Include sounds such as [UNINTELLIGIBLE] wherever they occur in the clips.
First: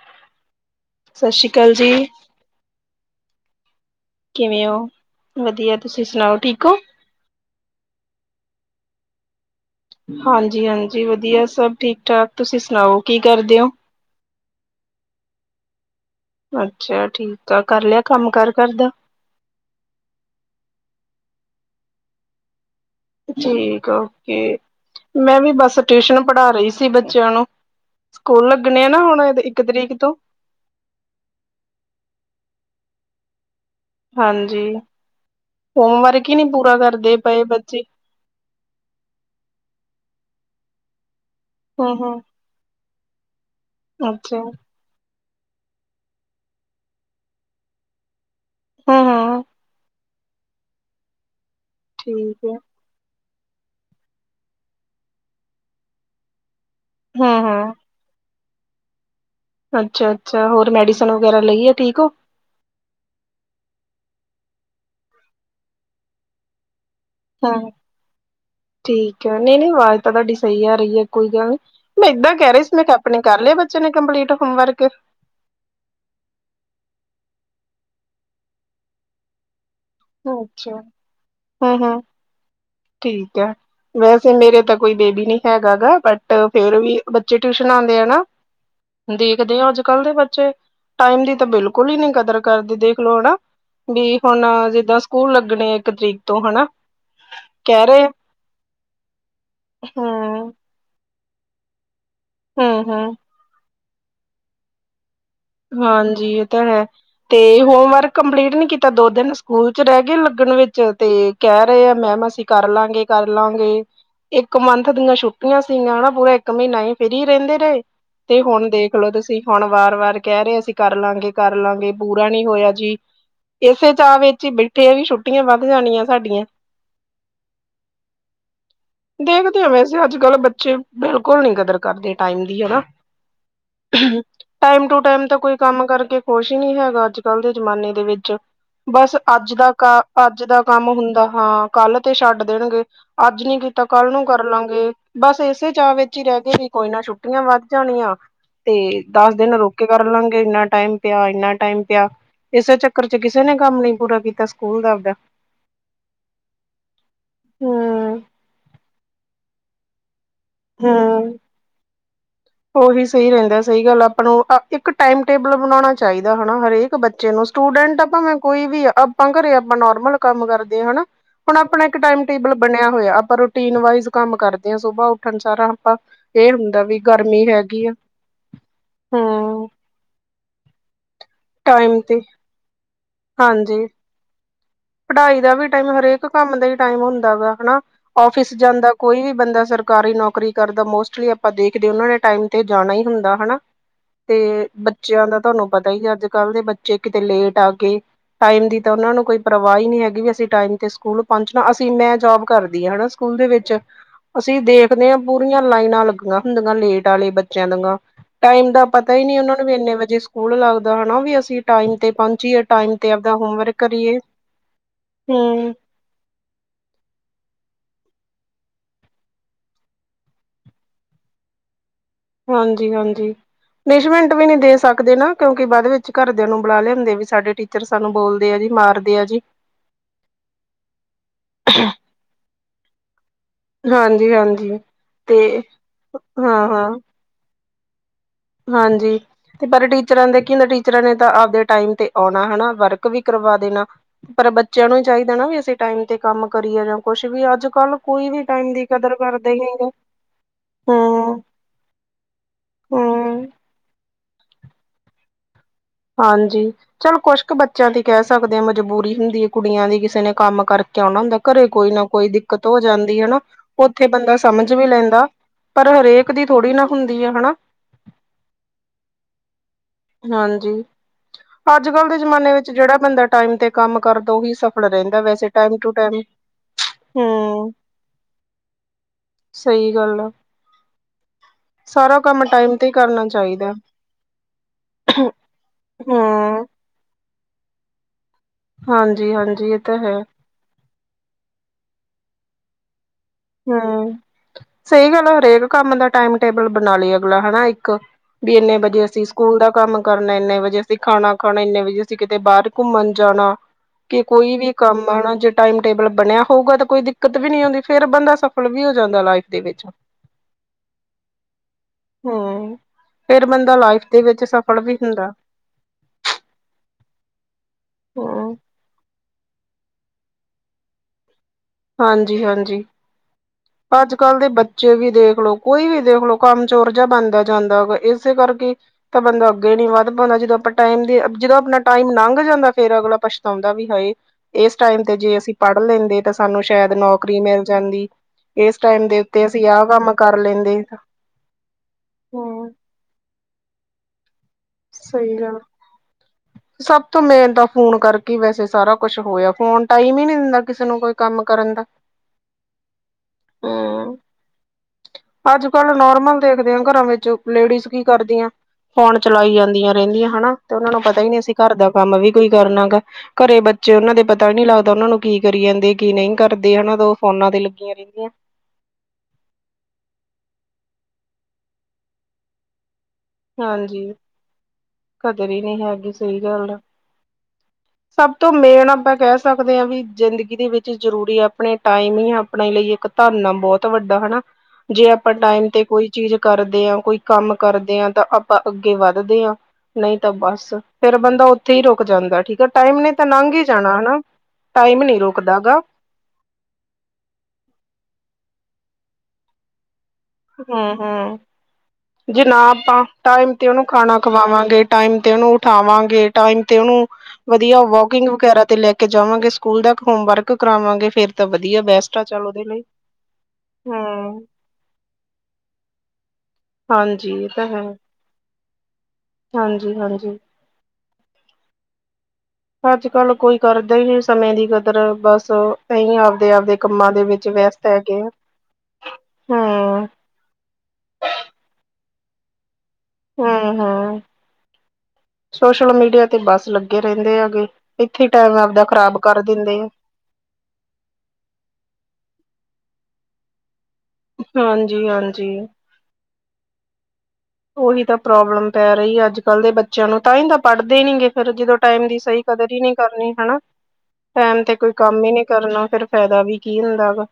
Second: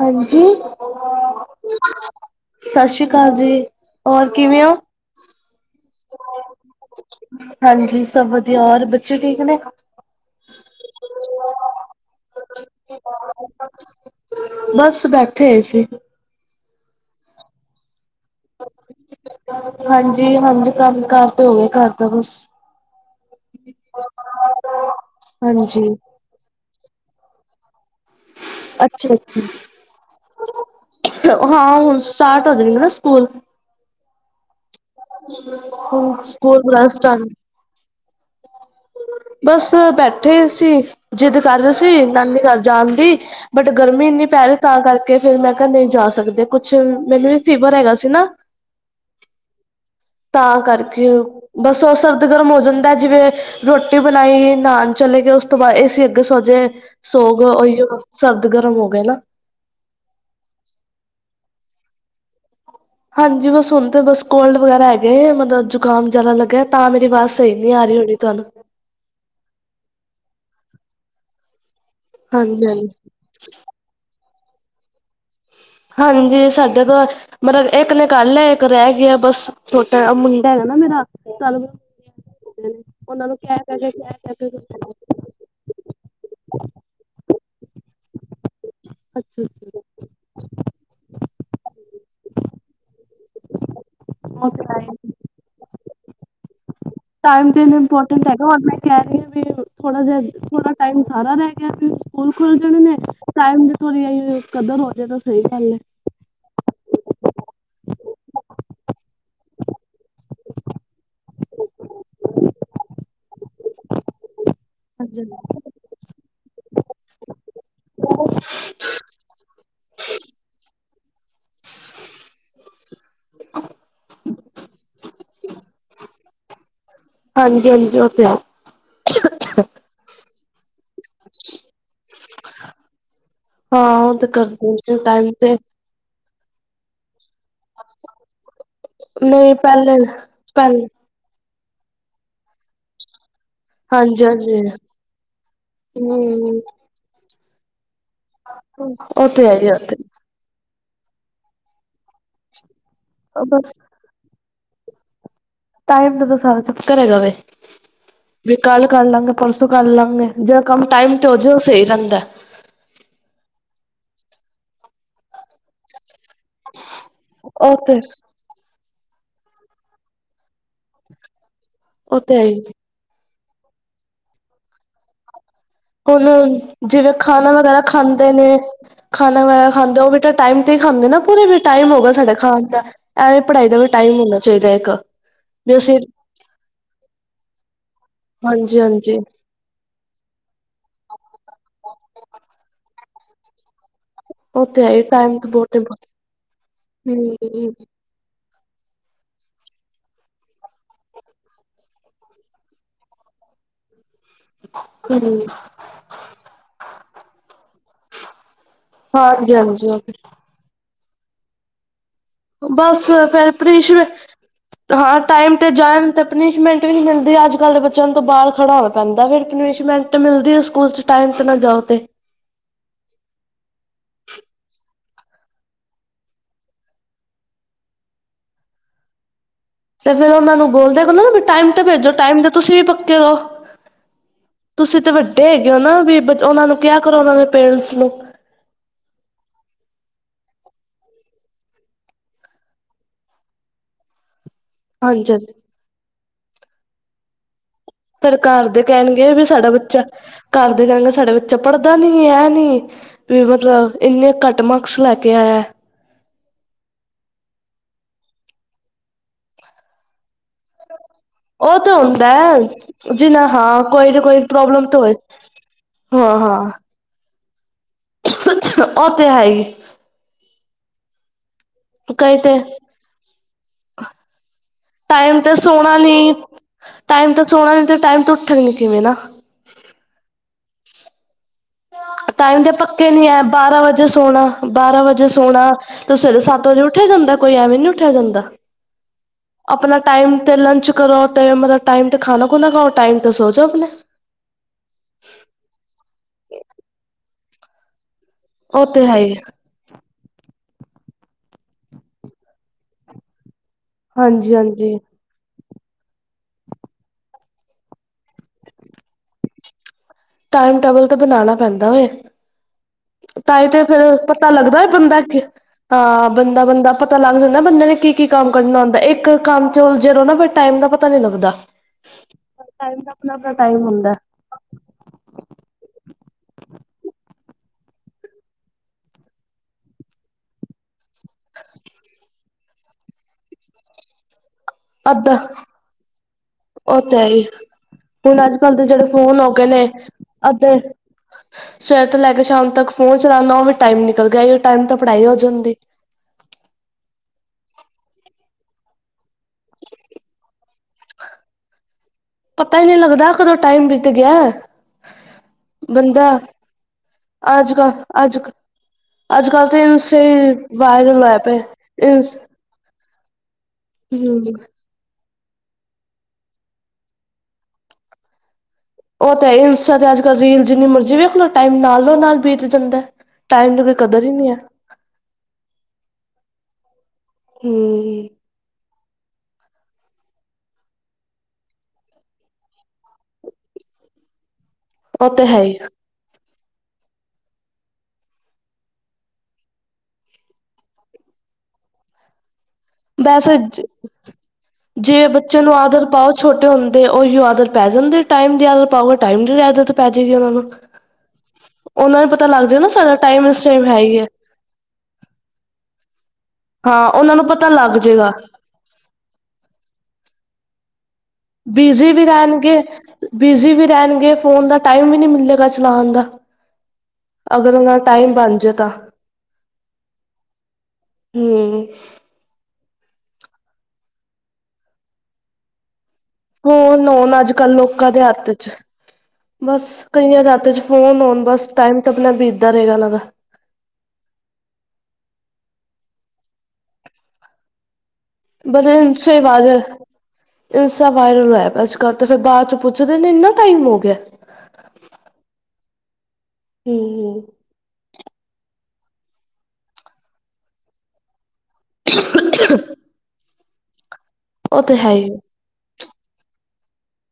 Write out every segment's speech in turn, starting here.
ਹਾਂਜੀ ਸ਼ਸ ਸ਼੍ਰੀ ਕਾਲ ਜੀ। ਸਸ ਸ੍ਰੀ ਕਾਲ ਜੀ ਹੋਰ ਕਿਵੇਂ ਓ? ਵਧੀੱਆ ਤੁਸੀਂ ਸੁਣਾਓ ਠੀਕ ਹੋ ਹਾਂਜੀ ਸਭ ਵਧੀੱਆ ਹੋਰ ਬੱਚੇ ਠੀਕ ਨੇ ਹਾਂਜੀ-ਹਾਂਜੀ ਵਧੀੱਆ ਸਭ ਠੀਕ -ਠਾਕ ਤੁਸੀਂ ਸੁਣਾਓ ਕੀ ਕਰਦੇ ਹੋ ਬਸ ਬੈਠੇ ਏ ਜੀ। ਅੱਛਾ ਠੀਕ ਆ ਕਰ ਲੇਆ ਕੰਮ ਕਰ ਕਰਦਾ ਹਾਂਜੀ-ਹਾਂਜੀ ਕੰਮ ਕਾਰ ਤੇ ਹੋਗੇ ਘਰ ਦਾ ਬਸ ਠੀਕ ਓ-ਕੇ, ਮੈਂ ਵੀ ਬਸ ਹਾਂਜੀ, ਟਿਸ਼ਨ ਪੜ੍ਹਾ ਰਹੀ ਸੀ ਬੱਚਿਆਂ ਨੂੰ ਸਕੂਲ ਲੱਗਣੇ ਹਨਾ ਅੱਛਾ ਹੁਣ ਏਦੇ ਇੱਕ ਅੱਛਾ। ਤਰੀਕ ਤੋਂ ਹਾਂ ਹੁਣ ਸਟਾਰਟ ਹੋ ਜਾਏਗਾ ਨਾ ਸਕੂਲ ਹਾਂਜੀ ਹੁਣ ਹੋਮਵਰਕ ਈ ਨਈ ਸਕੂਲ ਪੂਰਾ ਵਗੈਰਾ ਕਰਦੇ ਸਟਾਰਟ ਪਏ ਬੱਚੇ ਬਸ ਬੈਠੇ ਅ ਸੀ ਜਿੱਦ ਕਰ ਰਹੇ ਹੂੰ ਸੀ, ਹੂੰ ਨਾਨੀ ਘਰ ਜਾਣ ਦੀ, ਬਟ ਗਰਮੀ ਏਨੀ ਅੱਛਾ ਪੈ ਰਹੀ ਤਾਂ ਕਰਕੇ ਕੇ' ਫੇਰ ਮੈਂ ਕੇਆ ਨਈ ਜਾ ਸਕਦੇ, ਕੁੱਛ ਮੈਨੂੰ ਵੀ ਫੀਵਰ ਹੈਗਾ ਸੀ ਨਾ ਹਾਂ-ਹਾਂ ਤਾਂ ਕਰਕੇ ਬਸ ਓ ਸਰਦ- ਠੀਕ ਗਰਮ ਹੈ ਹੋ ਜਾਂਦੀ ਤਾ ਜਿਵੇਂ ਰੋਟੀ ਬਣਾਈ ਏ ਨਾਹਨ ਚਲੇ ਗਏ, ਉਸ ਤੋਂ ਬਾਅਦ ਏਸੀ ਅੱਗੇ ਸੋਜੇ ਹੂੰ ਸੋਗੇ ਓ, ਹੂੰ ਈ ਓ, ਸਰਦ -ਗਰਮ ਹੋ ਗਏ ਨਾ ਅੱਛਾ-ਅੱਛਾ ਹੋਰ ਮੈਡੀਸਨ ਵਗੈਰਾ ਲਈਏ ਠੀਕ ਓ। ਹਾਂਜੀ ਬਸ ਹੁਣ ਤੇ ਬਸ ਕੋਲਡ ਵਗੈਰਾ ਹੈਗੇ, ਮਤਲਬ ਜ਼ੁਕਾਮ ਜ਼ੇਆਦਾ ਲੱਗੇਆ ਤਾਂ ਮੇਰੀ ਵਾਜ ਹੂੰ ਸਹੀ ਨੀ ਆ ਰਹੀ ਹੋਣੀ ਤੁਹਾਨੂੰ ਠੀਕ ਆ ਨਈ-ਨਈ ਵਾਜ਼ ਤਾਂ ਤਾਡੀ ਸਈ ਆ ਰਹੀ ਆ, ਕੋਈ ਗੱਲ ਨਈ ਮੈਂ ਏਦਾ ਕੈ ਰਹੀ ਹਾਂਜੀ ਸੀ, ਮੈਂ ਹਾਂਜੀ ਕੇਆ ਆਪਣੇ ਕਰ ਲਏ ਬੱਚੇ ਨੇ ਕੰਪਲੀਟ ਹੋਮਵਰਕ ਹਾਂਜੀ ਸਾਡੇ ਤਾ ਮਤਲਬ ਇੱਕ ਨੇ ਕਰ ਲਏ ਇੱਕ ਰੈਹ ਗੇਆ ਬਸ। ਛੋਟਾ ਮੁੰਡਾ ਹੈਗਾ ਨਾ ਅੱਛਾ ਮੇਰਾ ਕੱਲ ਹਮ ਹਮ ਠੀਕ ਆ, ਵੈਸੇ ਮੇਰੇ ਤਾਂ ਕੋਈ ਬੇਬੀ ਨਈ ਹੈਗਾ ਗ ਬਟ ਫੇਰ ਵੀ ਬੱਚੇ ਟਿਊਸ਼ਨੋ ਆਉਂਦੇ ਹਨਾ ਦੇਖਦੇ ਆ, ਓ ਚ ਅੱਜ ਅੱਛਾ -ਕੱਲ ਦੇ ਬੱਚੇ ਟਾਈਮ ਦੀ ਤਾਂ ਬਿਲਕੁਲ ਈ ਨੀ ਕਦਰ ਕਰਦੇ ਦੇਖਲੋ ਹਨਾ ਵੀ, ਹੁਣ ਅੱਛਾ ਜਿੱਦਾਂ ਸਕੂਲ ਲੱਗਣੇ ਇੱਕ ਤਰੀਕ ਤੋਂ ਹਨਾ, ਟਾਇਮ ਤੇ ਕਹਿ ਰਹੇ ਇੰਮਪੋਟੇਟ ਹੈਗਾ, ਹੋਰ ਮੈ ਕੇਹ ਰਈ ਆ ਵੀ ਥੋੜਾ ਜੇਹਾ, ਹਮ ਥੋੜਾ ਟਾਈਮ ਸਾਰਾ ਰੈਹ ਗੇਆ ਫਿਰ, ਸਕੂਲ ਖੁੱਲ ਜਾਣੇ ਹਮ ਨੇ, ਹਮ ਟਾਈਮ ਦੀ ਥੋੜੀ ਜੇਈ ਕਦਰ ਹੋ ਜਾਏ ਤਾਂ ਸਈ ਗਲ ਆ, ਹਾਂਜੀ ਏ ਤਾਂ ਹੈ, ਤੇ ਹੋਮ ਵਰਕ ਕੰਪਲੀਟ ਨੀ ਕੀਤਾ, ਦੋ ਦਿਨ ਸਕੂਲ ਚ ਰੈ ਗਏ ਲੱਗਣ ਵਿੱਚ ਤੇ, ਕੈਹ ਰਹੇ ਆ, ਮੈਮ ਅਸੀਂ ਕਰਲਾਗੇ- ਕਰਲਾਗੇ, ਇੱਕ ਮੰਥ ਦੀਆਂ ਛੁੱਟੀਆਂ ਸੀਗੀਆਂ ਹਨਾ, ਪੂਰਾ ਇੱਕ ਮਹੀਨਾ ਏ, ਫਰੀ ਰੈਦੇ ਰਏ ਤੇ ਹੁਣ ਦੇਖਲੋ ਤੁਸੀਂ ਹੁਣ ਵਾਰ -ਵਾਰ, ਕਹਿ ਰਹੇ ਅਸੀਂ ਕਰ -ਲਾਂਗੇ -ਕਰ -ਲਾਂਗੇ ਪੂਰਾ ਨੀ ਹੋਇਆ ਜੀ, ਏਸੇ ਚਾਅ ਵਿੱਚ ਚ ਬੈਠੇ ਆ ਜੀ, ਛੁੱਟੀਆਂ ਵੱਧ ਜਾਣੀਆਂ ਸਾਡੀਆਂ ਹਾਂਜੀ -ਹਾਂਜੀ ਓ ਤੇ ਹੈ। ਦੇਖਦੇ ਹੋ ਵੈਸੇ ਅੱਜ- ਕੱਲ ਬੱਚੇ ਬਿਲਕੁਲ ਨੀ ਕਦਰ ਕਰਦੇ ਟਾਈਮ ਦੀ ਹਨਾ ਹਾਂ ਉਹ ਤੇ ਕਰਦੇ ਟਾਈਮ- ਨੇ ਟੂ, ਟਾਈਮ ਤਾਂ ਤੇ ਕੋਈ ਕੰਮ ਕਰਕੇ ਖੁਸ਼ ਈ ਨਈ ਹੈਗਾ, ਅੱਜ -ਕੱਲ੍ਹ ਦੇ ਜ਼ਮਾਨੇ ਦੇ ਵਿੱਚ, ਬਸ ਅੱਜ ਨਹੀਂ ਦਾ ਕ ਪਹਿਲੇ ਕੰਮ ਅੱਜ ਦਾ ਪਹਿਲੇ ਕੰਮ ਹੁੰਦਾ ਹਾਂ ਕੱਲ ਤੇ ਛੱਡ ਦੇਣਗੇ ਅੱਜ ਨੀ ਤਾਂ ਕਾਲ੍ਹ ਨੂੰ ਹਾਂਜੀ ਕਰ ਹਾਂਜੀ ਲਾਗੇ, ਬਸ ਏਸੇ ਚਾਅ ਵਿੱਚ ਈ ਰੈ ਗਏ ਹਮ ਵੀ ਕੋਈ ਨਾ ਛੁੱਟੀਆਂ ਵੱਧ ਜਾਣੀਆਂ, ਤੇ ਉਹ ਦਸ ਤੇ ਦਿਨ ਹੈ ਹੀ ਰੋਕ ਉਹ ਤੇ ਕਰ ਲਾਂਗੇ ਏਨਾ ਟਾਈਮ ਪੇਆ, ਏਨਾ ਟਾਈਮ ਪੇਆ, ਏਸੇ ਚੱਕਰ ਚ ਕਿਸੇ ਨੇ ਬਸ ਕੰਮ ਨੀ, ਪੂਰਾ ਕੀਤਾ ਸਕੂਲ ਦਾ ਆਪਦਾ ਟਾਈਮ ਦਾ ਤਾਂ ਸਾਰਾ ਚਕਰ ਹੈਗਾ ਵੇ ਹਮ ਵੀ ਕੱਲ ਕਰ ਲਾਂਗੇ ਪਰਸੋਂ ਕਰ ਲਾਂਗੇ ਜੇੜਾ ਕੰਮ ਟਾਈਮ ਤੇ ਹਮ ਹੋ ਜਾੇ ਉਹ ਸਹੀ ਰੈਂਦਾ ਉਹੀ ਸਹੀ ਰੈਂਦਾ ਸਹੀ ਗੱਲ ਆਪਾਂ ਨੂੰ ਇੱਕ ਟਾਈਮ ਟੇਬਲ ਬਣਾਣਾ ਚਾਹੀਦਾ ਹਨਾ ਹਰੇਕ ਬੇ ਬੱਚੇ ਨੂੰ ਉਹ ਤੇ ਸਟੂਡੈਂਟ ਭਾਵੇਂ ਕੋਈ ਵੀ ਆ ਆਪਾਂ ਘਰੇ ਆਪਾਂ ਨੋਰਮਲ ਕੰਮ ਕਰਦੇ ਹਾਂ ਹਨਾ ਹੁਣ ਆਪਣੇ ਉਹ ਟਾਈਮ ਤੇ ਹੈ ਟੇਬਲ ਹੀ ਬਣਿਆ ਹੋਇਆ ਆਪਾਂ ਰੂਟੀਨ ਵਾਈਜ਼ ਕੰਮ ਕਰਦੇ ਹਾਂ ਸੁਬਾਹ ਉੱਠਣ ਸਾਰਾ ਆਪਾਂ ਹੁਣ ਇਹ ਹੁੰਦਾ ਵੀ ਜਿਵੇਂ ਗਰਮੀ ਖਾਣਾ ਵਗੈਰਾ ਹੈਗੀ ਆ ਖਾਂਦੇ ਨੇ ਖਾਣਾ ਹਮ ਵਗੈਰਾ ਖਾਂਦਾ ਉਹ ਵੀ ਤਾਂ ਟਾਈਮ ਤੇ ਹੀ ਖਾਂਦੇ ਨਾ ਪੂਰੇ ਵੀ ਟਾਈਮ ਹੋਗਿਆ ਸਾਡਾ ਖਾਣ ਦਾ ਐਵੇਂ ਪੜ੍ਹਾਈ ਦਾ ਹਾਂਜੀ ਵੀ ਟਾਈਮ ਹੋਣਾ ਚਦਾ ਇੱਕ ਪੜ੍ਹਾਈ ਦਾ ਵੀ ਟਾਈਮ ਹਰੇਕ ਕੰਮ ਦਾ ਹੀ ਟਾਈਮ ਹੁੰਦਾ ਗਾ ਹਨਾ ਆਫਿਸ ਹਾਂਜੀ ਜਾਂਦਾ ਹਾਂਜੀ ਕੋਈ ਵੀ ਬੰਦਾ ਸਰ ਸਰਕਾਰੀ ਨੌਕਰੀ ਕਰਦਾ ਮੋਸਟਲੀ ਆਪਾਂ ਦੇਖਦੇ ਉਹਨਾਂ ਨੇ ਟਾਈਮ ਤੇ ਜਾਣਾ ਹੀ ਹੁੰਦਾ ਹਨਾ ਉਹ ਤੇ ਹੈ ਹੀ, ਬੱਚਿਆਂ ਦਾ ਟਾਈਮ ਤਾਂ ਤੁਹਾਨੂੰ ਬਹੁਤ ਹਮ ਪਤਾ ਹੀ ਹੈ ਅੱਜ ਕੱਲ੍ਹ ਦੇ ਬੱਚੇ ਕਿਤੇ ਲੇਟ ਆ ਗਏ ਟਾਈਮ ਦੀ ਤਾਂ ਉਹਨਾਂ ਨੂੰ ਕੋਈ ਪਰਵਾਹੀ ਨਹੀਂ ਹੈਗੀ ਵੀ ਅਸੀਂ ਟਾਈਮ ਤੇ ਸਕੂਲ ਪੋਂਚਣਾ ਅਸੀਂ ਮੈਂ ਜੋਬ ਕਰਦੀ ਆ ਸਕੂਲ ਦੇ ਵਿੱਚ ਅਸੀਂ ਦੇਖਦੇ ਹਾਂ ਹਮ ਪੂਰੀਆਂ ਲਾਈਨਾਂ ਲੱਗੀਆਂ ਹੁੰਦੀਆਂ ਲੇਟ ਵਾਲੇ ਬੱਚਿਆਂ ਦ ਟਾਈਮ ਦਾ ਪਤਾ ਹੀ ਨੀ ਹਾਂਜੀ ਉਹਨਾ ਨੂੰ ਵੀ ਹਾਂਜੀ ਇੰਨੇ ਵਜੇ ਸਕੂਲ ਲੱਗਦਾ ਹੈਾ ਵੀ ਅਸੀਂ ਟਾਈਮ ਤੇ ਪੋਂਚ ਟਾਈਮ ਬਸ ਤੇ ਆਪ ਫਿਰ ਹੋਮਵਰਕ ਪਨਿਸ਼ਮੈਂ ਕਰੀਏ ਹਾਂ ਟਾਈਮ ਤੇ ਹਮ ਜਾਣ ਤੇ ਪਨੀਸ਼ਮੈਂਟ ਵੀ ਨਹੀਂ ਮਿਲਦੀ ਅੱਜ ਕੱਲ੍ਹ ਦੇ ਬੱਚਿਆਂ ਨੂੰ ਤੋਂ ਬਾਰ ਖੜ੍ਹਾ ਹੋਣਾ ਪੈਂਦਾ ਫਿਰ ਪ ਪੁਨਿਸ਼ਮੈਂਟ ਤੇਮਿਲਦੀ ਹੈ ਸਕੂਲ 'ਚ ਟਾਈਮ ਚ ਨਾ ਜਾਓਤੇ ਹਾਂਜੀ ਹਾਂਜੀ ਪਨਿਸ਼ਮੈਂਟ ਵੀ ਨੀ ਦੇ ਸਕਦੇ ਨਾ ਕਿਉਂਕਿ ਬਾਦ ਵਿੱਚ ਘਰਦਿਆਂ ਨੂੰ ਬੁਲਾ ਲਿਆ ਦੇਣ ਵੀ ਸਾਡੇ ਚ ਰ ਸਾਨੂੰ ਬੋਲਦੇ ਆ ਜੀ ਮਾਰਦੇ ਆ ਜੀ ਤੇ ਫਿਰ ਉਹਨਾ ਨੂੰ ਬੋਲਦੇ ਹਦੇ ਟਾਈਮ ਤੇ ਭੇਜੋ ਟਾਈਮ ਤੇ ਤੁਸੀਂ ਵੀ ਪੱਕੇ ਰਹੋ ਹਾਂਜੀ ਹਾਂਜੀ ਤੁਸੀਂ ਤੇ ਵੱਡੇ ਹੈਗੇ ਹੋ ਨਾ ਵੀ ਉਹਨਾ ਨੂੰ ਹਾਂ-ਹਾਂ, ਕਿਆ ਕਰੋ ਉਹਨਾਂ ਦੇ ਪੇਰੈਂਟਸ ਨੂੰ ਹਾਂਜੀ ਤੇ ਪਰ ਟੀਚਰਾਂ ਦੇ ਕੀ ਹਦੇ ਟੀਚਰਾਂ ਨੇ ਤਾਂ ਆਪਦੇ ਟਾਈਮ ਤੇ ਆਉਣਾ ਹਨਾ ਵਰਕ ਵੀ ਕਰਵਾ ਦੇਣਾ ਪਰ ਬੱਚਿਆਂ ਨੂੰ ਹੀ ਹਾਂਜੀ ਚਾਈਦਾ ਨਾ ਹਾਂਜੀ ਵੀ ਅਸੀਂ ਟਾਈਮ ਤੇ ਕੰਮ ਕਰੀਏ ਜਾਂ ਕੁਛ ਵੀ ਅੱਜ ਕੱਲ। ਪਰ ਘਰ ਦੇ ਕੈਣਗੇ ਵੀ ਸਾਡਾ ਬੱਚਾ। ਘਰ ਦੇ ਕੈਣਗੇ ਸਾਡਾ ਹੂੰ-ਹੂੰ, ਬੱਚਾ ਪੜ੍ਹਦਾ ਨੀ ਇਹ ਨੀ ਵੀ ਮਤ। ਮਤਲਬ ਇੰਨੇ ਘੱਟ ਮਾਕਸ ਲੈ ਕੇ ਆਇਆ ਹੈ। ਹਾਂਜੀ। ਚਲ ਕੁਛ ਕੁ ਬੱਚਿਆਂ ਦੀ ਕਹਿ ਸਕਦੇ ਹਾਂ ਮਜਬੂਰੀ ਹੁੰਦੀ ਹੈ। ਕੁੜੀਆਂ ਦੀ ਕਿਸੇ ਨੇ ਕੰਮ ਕਰਕੇ ਆਣਾ ਹੁੰਦਾ। ਘਰੇ ਉਹ ਕੋਈ ਤਾਂ ਨਾ ਕੋਈ ਹੁੰਦਾ ਦਿੱਕਤ ਹੋ। ਜਾਂਦੀ ਜੀ ਹਨਾ ਨਾ ਹਾਂ ਉੱਥੇ ਕੋਈ ਨਾ ਬੰਦਾ ਕੋਈ ਸਮਝ ਵੀ ਪ੍ਰੋਬਲਮ ਤਾਂ ਹੋਏ ਲੈਂਦਾ। ਪਰ ਹਰੇਕ ਹਾਂ ਦੀ ਥੋੜ੍ਹੀ ਨਾ ਹੁੰਦੀ ਆ ਹਨਾ। ਸਚਣ ਉਹ ਤੇ ਹੈ ਹੀ। ਹਾਂਜੀ। ਅੱਜ ਕੱਲ੍ਹ ਦੇ ਕਈ ਜਮਾਨੇ ਤੇ ਵਿੱਚ ਜੇੜਾ ਬੰਦਾ ਟਾਈਮ ਤੇ ਕੰਮ ਕਰਦਾ ਉਹੀ ਸਫਲ ਰੈਂਦਾ ਵੈਸੇ ਤੇ ਟਾਈਮ ਟੁ ਸੋਣਾ ਟਾਈਮ। ਨੀ ਟਾਈਮ ਤਾਂ ਹੂੰ ਸੋਣਾ ਨੀ ਤੇ ਟਾਈਮ ਉੱਠਣ ਗੇ ਕਿਵੇਂ ਨਾ। ਸਹੀ ਗੱਲ ਆ। ਸਾਰਾ ਕੰਮ ਟਾਈਮ ਤੇ ਹੀ ਪੱਕੇ ਨੀ ਕਰਨਾ ਹੈ ਚਾਹੀਦਾ ਬਾਰਾਂ ਵਜੇ ਸੋਣਾ ਬਾਰਾਂ ਵਜੇ ਸੋਣਾ ਤੇ ਸਵੇਰੇ ਹੂੰ ਸੱਤ ਵਜੇ ਉੱਠੇ। ਜਾਂਦਾ ਕੋਈ ਐਵੇਂ ਨੀ ਉੱਠਿਆ ਜਾਂਦਾ ਹਾਂਜੀ ਹਾਂਜੀ ਇਹ ਤਾਂ ਆਪਣਾ ਹੈ ਟਾਈਮ। ਅਤੇ ਲੰਚ ਕਰੋ ਅਤੇ ਮਤਲਬ ਟਾਈਮਤੇ ਖਾਣਾ ਖੂਣਾ ਗਾਾਓ। ਟਾਈਮ ਤਾਂ ਸੋ ਜਾਓ। ਆਪਣੇ। ਹਮ ਸਹੀ ਗੱਲ ਹਰੇਕ ਕੰਮ ਦਾ ਟਾਈਮ ਟੇਬਲ ਬਣਾ ਲਈ ਅਗਲਾ ਹਨਾ ਇੱਕ। ਵੀ ਇੰਨੇ ਉਹ ਵਦੀਆ ਤੇ ਹੈ ਅਸੀਂ ਈ ਸਕੂਲ ਦਾ ਕੰਮ ਕਰਨਾ ਏਨੇ ਵਜੇ ਅਸੀਂ ਖਾਨਾ ਖਾਨੈ ਏਨੇ ਵਜੇ ਅਸੀਂ ਕਿਤੇ ਬਾਰ ਘੁੰਮਨ ਜਾਨਾ। ਕੇ ਹਾਂਜੀ ਕੋਈ ਵੀ ਹਾਂਜੀ ਕੰਮ ਐ ਹਨਾ ਜੇ ਟਾਈਮ ਟੇਬਲ ਬਨੇਆ ਹੋਊਗਾ ਤਾਂ ਕੋਈ ਦਿੱਕਤ ਵੀ ਨਈ ਔਂਦੀ ਫੇਰ ਬੰਦਾ ਸਫਲ ਵੀ ਹੋ ਜਾਂਦਾ ਲਾਈਫ ਦੇ ਵਿੱਚ। ਟਾਈਮ ਟੇਬਲ ਤੇ ਬਨਾਨਾ ਪੈਂਦਾ ਏ। ਹੂੰ ਫੇਰ ਤਾਂਈ ਬੰਦਾ ਤੇ ਫੇਰ ਲਾਈਫ ਦੇ ਵਿੱਚ ਪਤਾ ਸਫਲ ਲੱਗਦਾ ਐ ਵੀ ਬੰਦਾ ਹੁੰਦਾ। ਅੱਗੇ ਹਾਂ ਬੰਦਾ-ਬੰਦਾ ਪਤਾ ਲੱਗ ਜਾਂਦਾ ਬੰਦੇ ਨੇ ਕੀ-ਕੀ ਕੰਮ ਕੱਢਣਾ ਹੁੰਦਾ ਇੱਕ ਕੰਮ ਚ ਉਲਜੇ ਰਓ ਨਾ ਫਿਰ ਟਾਈਮ ਦਾ ਪਤਾ ਪਤਾ ਨੀ ਲੱਗਦਾ। ਹਾਂਜੀ-ਹਾਂਜੀ, ਟਾਈਮ ਦਾ ਆਪਣਾ ਆਪਣਾ ਟਾਈਮ ਹੁੰਦਾ। ਅੱਜ ਕੱਲ ਦੇ ਬੱ ਬੱਚੇ ਵੀ ਦੇਖ ਲੋ ਕੋਈ ਵੀ ਦੇਖਲੋ ਕੰਮ ਚੋਰ ਜਾ ਬਨਦਾ ਜਾਂਦਾ ਹੈਗਾ ਏਸੇ ਕਰਕੇ ਤਾਂ ਬੰਦਾ ਅੱਗੇ ਨੀ ਵੱਧ ਪਾਂਦਾ ਜਦੋਂ ਆਪਾਂ ਟਾਈਮ ਦੀ ਜਦੋਂ ਆਪਨਾ ਟਾਈਮ ਨੰਘ ਜਾਂਦਾ ਫੇਰ ਅਗਲਾ ਪਛਤੌਂਦਾ ਵੀ ਹਾਏ ਏਸ ਟਾਈਮ ਤੇ ਜੇ ਅੱਧਾ ਅਸੀਂ ਪੜ੍ਹ ਲੈਂਦੇ ਤਾਂ ਸਾਨੂੰ ਸ਼ੈਦ ਉਹ ਤੇ ਹੈ ਨੌਕਰੀ ਈ ਮਿਲ ਜਾਂਦੀ ਹੁਣ ਅੱਜ ਕੱਲ੍ਹ ਏਸ ਜਿਹੜੇ ਟਾਈਮ ਦੇ ਫੋਨ ਉੱਤੇ ਹੋ ਅਸੀਂ ਗਏ ਆਹ ਨੇ ਕੰਮ ਕਰ ਅਤੇ ਲੈਂਦੇ। ਸਵੇਰ ਤੋਂ ਲੈ ਕੇ ਸ਼ਾਮ ਤੱਕ ਫੋਨ ਚਲਾਨਾ ਵਾ ਓ ਟਾਈਮ ਨਿਕਲ ਗੇਆ ਓਹੋ ਜੇ ਟਾਈਮ ਤਾਂ ਪੜ੍ਹਾਈ ਹੋ ਸਹੀ ਗੱਲ ਜਾਂਦੀ। ਸਭ ਤੋਂ ਮੇਨ ਤਾਂ ਫੋਨ ਕਰਕੇ ਵੈਸੇ ਸਾਰਾ ਕੁਛ ਹੋਏਆ ਫੋਨ ਟਾਈਮ ਈ ਨੀ ਦਿੰਦਾ ਕਿਸੇ ਨੂੰ ਕੋਈ ਕੰਮ ਕਰਨ ਦਾ। ਪਤਾ ਈ ਨੀ ਲੱਗਦਾ ਕਦੋਂ ਟਾਈਮ ਬੀਤ ਗੇਆ। ਅੱਜ-ਕੱਲ ਨੋਰਮਲ ਦੇਖਦੇ ਆਂ ਘਰਾਂ ਵਿੱਚ ਅੱਜ ਲੇਡੀਜ਼ ਕੱਲ ਕੀ ਅੱਜ ਕਰਦੀਆਂ ਫੋਨ ਚ ਅੱਜ ਚਲਾਈ ਕੱਲ੍ਹ ਤਾਂ ਜਾਂਦੀਆਂ ਇੰਸਟਾ ਰੈਂਦੀਆਂ ਹੀ ਹਨਾ ਤੇ ਓਨਾਂ ਨੂੰ ਪਤਾ ਵਾਇਰਲ ਈ ਹੋਇਆ ਨਈ ਅਸੀਂ ਪਏ ਘਰ ਦਾ ਕੰਮ ਵੀ ਇੰਸ ਕੋਈ ਕਰਨਾ ਗਾ ਘਰੇ ਬੱਚੇ ਓਨਾਂ ਦੇ ਪਤਾ ਹਮ ਵੀ ਨੀ ਲੱਗਦ ਦਾ ਓਨਾਂ ਨੂੰ ਕੀ ਕਰੀ ਜਾਂਦੇ ਕੀ ਨਈ ਕਰਦੇ ਆ ਹਨਾ ਤਾਂ ਓ ਫੋਨਾ ਤੇ ਲੱਗੀਆਂ ਰੈਂਦੀਆਂ। ਓ ਤਾਂ ਇੰਸਟਾ ਤੇ ਅੱਜ-ਕੱਲ ਰੀਲ ਜਿੰਨੀ ਮਰਜ਼ੀ ਵੇਖ ਲੋ ਟਾਈਮ ਨਾਲੋਂ ਨਾਲ ਬੀਤ ਜਾਂਦਾ ਐ। ਹਾਂਜੀ, ਕਦਰ ਈ ਨਈ ਹੈਗੀ ਸਈ ਗੱਲ ਐ। ਤੇ ਤੋ ਮੇਨ ਆਪਾਂ ਕੈ ਸਕਦੇ ਆਂ ਵੀ ਜ਼ਿੰਦਗੀ ਦੇ ਵਿੱਚ ਜ਼ਰੂਰੀ ਆਪਨੇ ਟਾਈਮ ਈ ਆਪਨੇ ਲਈ ਇੱਕ ਧੰਨ ਐ। ਬਹੁਤ ਵੱਡਾ ਹਨਾ ਜੇ ਆਪਾਂ ਉਹ ਹੈ ਟਾਈਮ ਹੀ ਤੇ ਕੋਈ ਚੀਜ਼ ਕਰਦੇ ਆਂ ਕੋਈ ਕੰਮ ਕਰਦੇ ਆਂ ਤਾਂ ਆਪਾਂ ਅੱਗੇ ਵੱਧਦੇ ਆਂ, ਨਈਂ ਤਾਂ ਬਸ ਫੇਰ ਬੰਦਾ ਓਥੇ ਈ ਰੁਕ ਜਾਂਦਾ ਠੀਕ ਆ। ਟਾਈਮ ਨੇ ਤਾਂ ਲੰਘ ਵੈਸੇ, ਹੀ ਜਾਣਾ ਹਨਾ ਟਾਈਮ ਨੀ ਜੇ ਰੁਕਦਾ ਬੱਚਿਆਂ ਨੂੰ ਗਾ ਆਦਤ ਪਾਓ ਛੋਟੇ ਹੁੰਦੇ ਓ ਜੋ ਆਦਤ ਪੈ ਜਾਂਦੀ ਟਾਈਮ ਦੀ ਆਦਤ ਪਾਓਗੇ ਟਾਈਮ ਦੀ ਆਦਤ ਪੈਜੇਗੀ ਓਨਾਂ ਹੂੰ-ਹੂੰ, ਜੇ ਨਾ ਲੱਗ ਜਾਏ ਆਪਾਂ ਸਾਡਾ ਟਾਈਮ ਇਸ ਤੇ ਓਨੂੰ ਹੈ ਹੀ ਖਾਨਾ ਹੈ ਖਵਾਵਾਂਗੇ ਟਾਈਮ ਤੇ ਓਨੂੰ ਉਠਾਵਾਂਗੇ ਟਾਈਮ ਤੇ ਓਨੂੰ ਹਾਂ ਉਹਨਾਂ ਨੂੰ ਪਤਾ ਵਦੀਆ ਲੱਗ ਵੋਕਿੰਗ ਜਾਏਗਾ ਵਗੈਰਾ ਤੇ ਲੈ ਕ ਕੇ ਜਾਵਾਂਗੇ ਸਕੂਲ ਤੱਕ ਹੋਮ ਵਰਕ ਕਰਾਵਾਂਗੇ ਫੇਰ ਤਾਂ ਵਧੀਆ ਬਿਜੀ ਬੈਸਟ ਆ ਵੀ ਚੱਲ ਉਹਦੇ ਰਹਿਨਗੇ, ਲਈ ਬਿਜੀ ਵੀ ਰਹਿਨਗੇ ਹਮ ਫੋਨ ਦਾ ਟਾਈਮ ਵੀ ਨੀ ਮਿਲੇਗਾ ਚਲਾਨ ਦਾ। ਹਾਂਜੀ ਇਹ ਤਾਂ ਅਗਰ ਹੈ ਓਹ ਨਾਲ ਟਾਈਮ ਬਨ ਜੇ ਤਾਂ ਹਾਂਜੀ ਹਾਂਜੀ ਹੂੰ ਅੱਜ-ਕੱਲ ਕੋਈ ਕਰਦਾ ਈ ਨਈ ਸਮੇਂ ਦੀ ਕਦਰ ਬਸ ਏਹੀ ਆ ਫੋਨ ਹੋਨ ਅੱਜ-ਕੱਲ ਲੋਕਾਂ ਦੇ ਹੱਥ ਚ, ਬਸ ਹਮ ਕਈਆਂ ਦੇ ਹੱਥ ਚ ਫੋਨ ਹੋਨ ਬਸ ਟਾਈਮ ਤਾਂ ਆਪਨਾ ਬੀਤਦਾ ਰਹੇਗਾ ਓਨਾਂ ਦਾ। ਹੂੰ-ਹੂੰ, ਸੋਸ਼ਲ ਮੀਡੀਆ ਤੇ ਬਸ ਲੱਗੇ ਰੈਂਦੇ ਹੈਗੇ। ਏਥੀ ਟਾਈਮ ਆਪਦਾ ਬਸ ਖ਼ਰਾਬ ਇਸੇ ਕਰ ਦਿੰਦੇ ਆਵਾਜ਼ ਐ। ਇੰਸਟਾ ਵਾਇਰਲ ਹੋਏਆ ਪਿਐ ਅੱਜ-ਕੱਲ ਤੇ ਫਿਰ ਬਾਦ ਚ ਪੁੱਛਦੇ ਨੇ ਇੰਨਾ ਟਾਈਮ ਹੋ ਗੇਆ। ਹਾਂਜੀ-ਹਾਂਜੀ। ਹੂੰ-ਹੂੰ। ਓਹੀ ਤਾਂ ਪ੍ਰੋਬਲਮ ਪੈ ਰਈ ਐ ਅੱਜ-ਕੱਲ ਦੇ ਬੱਚਿਆਂ ਨੂੰ ਤਾਂਹੀ ਤਾਂ ਪੜ੍ਹਦੇ ਨੀ ਗੇ ਫੇਰ ਜਦੋਂ ਟਾਈਮ ਦੀ ਸਹੀ ਕਦਰ ਹੀ ਨੀ ਕਰਨੀ ਹੈਨਾ ਟਾਈਮ ਤੇ ਕੋਈ ਕੰਮ ਹੀ ਨੀ ਕਰਨਾ ਫੇਰ ਫਾਇਦਾ ਵੀ ਕੀ ਹੁੰਦਾ ਵਾ।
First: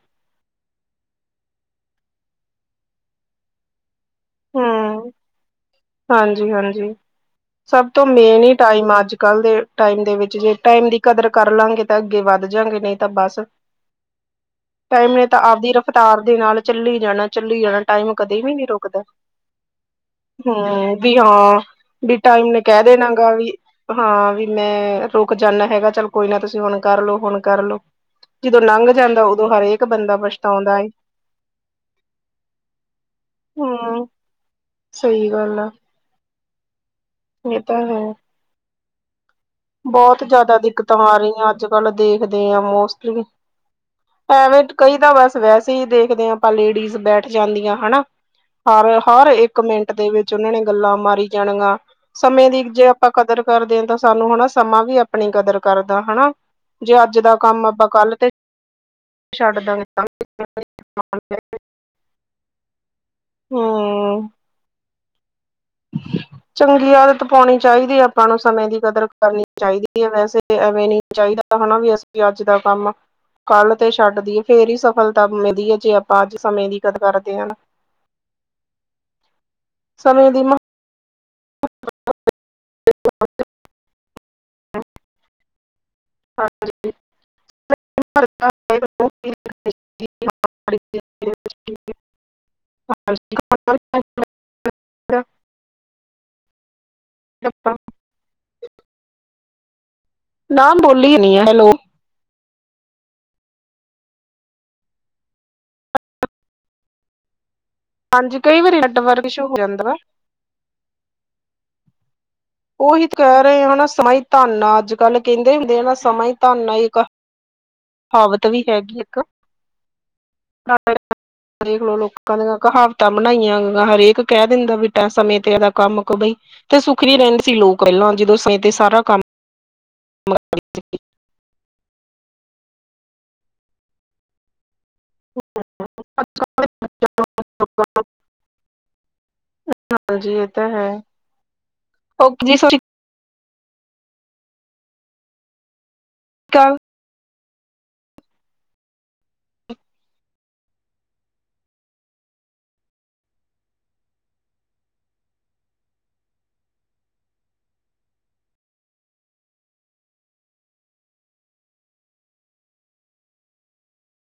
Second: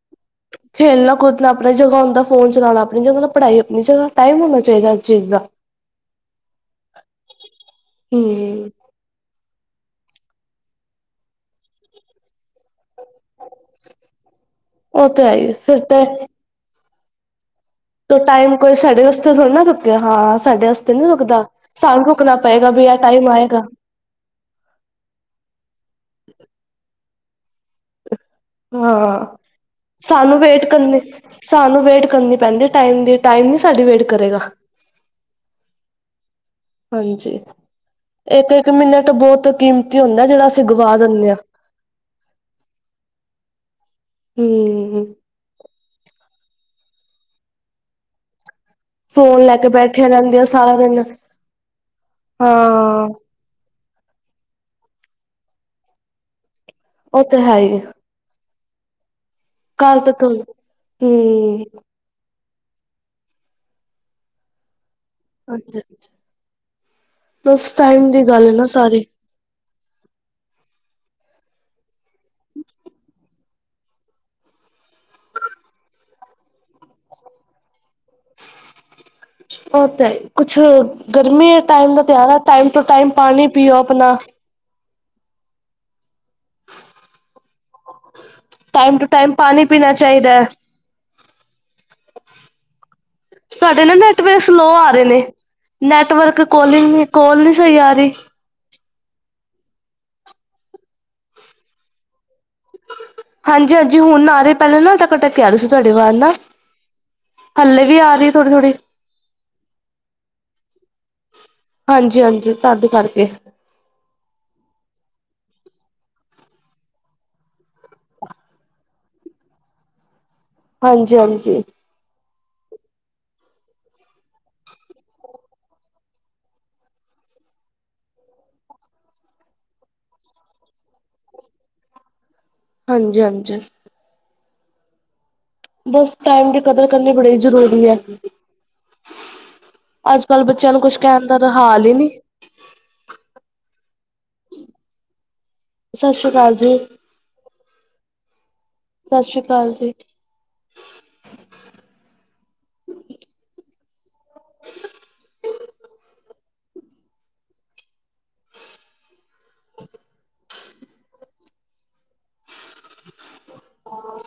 ਖੇਲਣਾ ਕੁਦਣਾ ਆਪਣੀ ਜਗ੍ਹਾ ਹੁੰਦਾ ਫੋਨ ਚਲਾਉਣਾ ਆਪਣੀ ਜਗਾ ਪੜ੍ਹਾਈ ਆਪਣੀ ਜਗ੍ਹਾ ਟਾਈਮ ਹੋਣਾ ਚਾਹੀਦਾ ਹਰ ਹਮ ਚੀਜ਼ ਦਾ ਹਾਂਜੀ ਹਾਂਜੀ ਸਭ ਤੋਂ ਮੇਨ ਹੀ ਹੂੰ ਟਾਈਮ ਆ ਅੱਜ ਕੱਲ ਦੇ ਟਾਈਮ ਦੇ ਵਿੱਚ ਜੇ ਟਾਈਮ ਦੀ ਕਦਰ ਕਰ ਲਾਂਗੇ ਤਾਂ ਅੱਗੇ ਵੱਧ ਜਾਂਗੇ ਨਹੀਂ ਤਾਂ ਬਸ ਉਹ ਟਾਈਮ ਤੇ ਨੇ ਹੈ ਤਾਂ ਹੀ ਆਪਦੀ ਫਿਰ ਤੇ ਰਫਤਾਰ ਦੇ ਨਾਲ ਚੱਲੀ ਜਾਣਾ ਚੱਲੀ ਜਾਣਾ ਟਾਈਮ ਤੋ ਕਦੇ ਵੀ ਨੀ ਕੋਈ ਰੁਕਦਾ ਸਾਡੇ ਵਾਸਤੇ ਥੋੜ੍ਹੀ ਨਾ ਰੁਕਿਆ ਹਾਂ ਸਾਡੇ ਵਾਸਤੇ ਹਮ ਨੀ ਵੀ ਰੁਕਦਾ ਹਾਂ ਸਾਨੂੰ ਵੀ ਰੁਕਣਾ ਟਾਈਮ ਨੇ ਪਏਗਾ ਕਹਿ ਵੀ ਆਹ ਦੇਣਾ ਟਾਈਮ ਗਾ ਵੀ ਆਏਗਾ ਹਾਂ ਵੀ ਮੈਂ ਰੁਕ ਜਾਂਦਾ ਹੈਗਾ ਚੱਲ ਕੋਈ ਨਾ ਤੁਸੀਂ ਹੁਣ ਕਰਲੋ ਹੁਣ ਕਰ ਲੋ ਜਦੋਂ ਲੰਘ ਜਾਂਦਾ ਹਾਂ ਉਦੋਂ ਹਰ ਸਾਨੂੰ ਵੇਟ ਕਰਨੀ ਸਾਨੂੰ ਵੇਟ ਕਰਨੀ ਪੈਂਦੀ ਟਾਈਮ ਦੀ ਟਾਈਮ ਨੀ ਸਾਡੀ ਵੇਟ ਹਮ ਕਰੇਗਾ ਸਹੀ ਗੱਲ ਆ ਹਾਂਜੀ ਇਹ ਤਾਂ ਹੈ ਇੱਕ ਇੱਕ ਮਿੰਨਟ ਬਹੁਤ ਕੀਮਤੀ ਬਹੁਤ ਹੁੰਦਾ ਜਿਹੜਾ ਜਿਆਦਾ ਅਸੀਂ ਦਿੱਕਤਾਂ ਗਵਾ ਆ ਦਿੰਦੇ ਹਾਂ। ਰਹੀਆਂ ਅੱਜ ਕੱਲ੍ਹ ਦੇਖਦੇ ਆ ਮੋਸਟਲੀ ਐਵੇਂ ਕਈ ਹੂੰ, ਤਾਂ ਬਸ ਵੈਸੇ ਹੀ ਦੇਖਦੇ ਹਾਂ ਆਪਾਂ ਲੇਡੀਜ਼ ਬੈਠ ਜਾਂਦੀਆਂ ਹਨਾ ਹਰ ਹਰ ਫੋਨ ਲੈ ਇੱਕ ਕੇ ਮਿੰਟ ਦੇ ਬੈਠੇ ਵਿੱਚ ਰਹਿੰਦੇ ਆ ਉਹਨਾਂ ਨੇ ਸਾਰਾ ਗੱਲਾਂ ਦਿਨ ਮਾਰੀ ਜਾਣੀਆਂ ਸਮੇਂ ਦੀ ਜੇ ਹਾਂ, ਆਪਾਂ ਕਦਰ ਕਰਦੇ ਹਾਂ ਤਾਂ ਸਾਨੂੰ ਹਨਾ ਸਮਾਂ ਵੀ ਆਪਣੀ ਕਦਰ ਕਰਦਾ ਹਨਾ ਜੇ ਅੱਜ ਉਹ ਦਾ ਤੇ ਹੈ ਕੰਮ ਹੀ ਆਪਾਂ ਕੱਲ ਤੇ ਛੱਡਦਾਗੇ ਕੱਲ ਤਾਂ ਥੋੜੀ [UNINTELLIGIBLE] ਹੂੰ, ਹਮ ਅੱਛਾ ਅੱਛਾ ਚੰਗੀ ਆਦਤ ਪਾਉਣੀ ਬਸ ਚਾਹੀਦੀ ਹੈ ਟਾਈਮ ਦੀ ਆਪਾਂ ਨੂੰ ਗੱਲ ਨਾ ਸਮੇਂ ਦੀ ਸਾਰੀ ਕਦਰ ਕਰਨੀ ਚਾਹੀਦੀ ਹੈ ਵੈਸੇ ਐਵੇਂ ਨੀ ਚਾਹੀਦਾ ਹੈਨਾ ਵੀ ਅਸੀਂ ਅੱਜ ਦਾ ਕੰਮ ਕੱਲ੍ਹ ਤੇ ਛੱਡ ਦਈਏ ਫੇਰ ਹੀ ਸਫਲਤਾ ਮਿਲਦੀ ਹੈ ਜੇ ਆਪਾਂ ਅੱਜ ਸਮੇਂ ਦੀ ਕਦਰ ਕਰਦੇ ਹਾਂ ਨਾ ਉਹ ਤਾਂ ਹੈ ਈ ਸਮੇਂ ਦੀ ਕੁਛ ਮਹਾਨ ਗਰਮੀ ਏ ਟਾਈਮ ਦਾ ਤਿਆਰ ਹੈ ਟਾਈਮ ਟੂ ਟਾਈਮ ਪਾਣੀ ਪੀਓ ਆਪਣਾ ਹਾਂਜੀ ਟਾਈਮ ਟੂ ਟਾਈਮ ਪਾਣੀ ਪੀਣਾ ਚਾਹੀਦਾ ਹੈ। ਪੜ ਸਾਡੇ ਨਾ ਨੈਟਵਰਕ ਸਲੋਅ ਆ ਰਹੇ ਨੇ ਨੈਟਵਰਕ ਕੋਲਿੰਗ ਕੋਲ ਨੀ ਸਹੀ ਆ ਰਹੀ ਨਾ ਬੋਲੀ ਹੀ ਨਹੀਂ ਆ ਹੈਲੋ ਹਾਂਜੀ ਹਾਂਜੀ ਹੁਣ ਆ ਰਹੀ ਪਹਿਲਾਂ ਨਾ ਅਟਕ ਅਟਕ ਕੇ ਆ ਰਹੇ ਸੀ ਤੁਹਾਡੀ ਆਵਾਜ਼ ਨਾ ਹੱਲੇ ਵੀ ਆ ਰਹੀ ਹਾਂਜੀ ਥੋੜੀ ਕਈ ਥੋੜੀ ਵਾਰੀ ਨੈਟਵਰਕ ਇਸ਼ੂ ਹੋ ਜਾਂਦਾ ਵਾ। ਹਾਂਜੀ ਹਾਂਜੀ ਤਦ ਉਹੀ ਤਾਂ ਕਰਕੇ ਕਹਿ ਰਹੇ ਹਨਾ ਸਮਾਂ ਧੰਨ ਅੱਜ ਕੱਲ ਕਹਿੰਦੇ ਹੁੰਦੇ ਹਨ ਨਾ ਸਮਾਂ ਹੀ ਧਨ ਆ ਇੱਕ ਕਹਾਵਤ ਵੀ ਹੈਗੀ ਇੱਕ ਹਾਂਜੀ-ਹਾਂਜੀ, ਦੇਖਲੋ ਲੋਕ ਲੋਕਾਂ ਦੀਆਂ ਕਹਾਵਤਾਂ ਬਣਾਈਆਂ ਹਰੇਕ ਕਹਿ ਦਿੰਦਾ ਬਈ ਸਮੇਂ ਤੇ ਇਹਦਾ ਕੰਮ ਕ ਬਈ ਤੇ ਸੁੱਖ ਰਹਿੰਦੇ ਸੀ ਲੋਕ ਪਹਿਲਾਂ ਜਦੋਂ ਤੇ ਸਾਰਾ ਕੰਮ ਹਾਂਜੀ ਹਾਂਜੀ, ਬਸ ਟਾਈਮ ਦੀ ਕਦਰ ਕਰਨੀ ਬੜੀ ਜ਼ਰੂਰੀ ਹੈ। ਅੱਜ ਹਾਂਜੀ ਕੱਲ੍ਹ ਬੱਚਿਆਂ ਨੂੰ ਕੁਝ ਕਹਿਣ ਦਾ ਤਾਂ ਹਾਲ ਹੀ ਨਹੀਂ। ਕਿੰਨੀ ਸੋਹਣੀ ਸਤਿ ਸ਼੍ਰੀ ਅਕਾਲ ਜੀ। ਸਤਿ ਸ਼੍ਰੀ ਅਕਾਲ ਜੀ। [UNINTELLIGIBLE] ਹਾਂ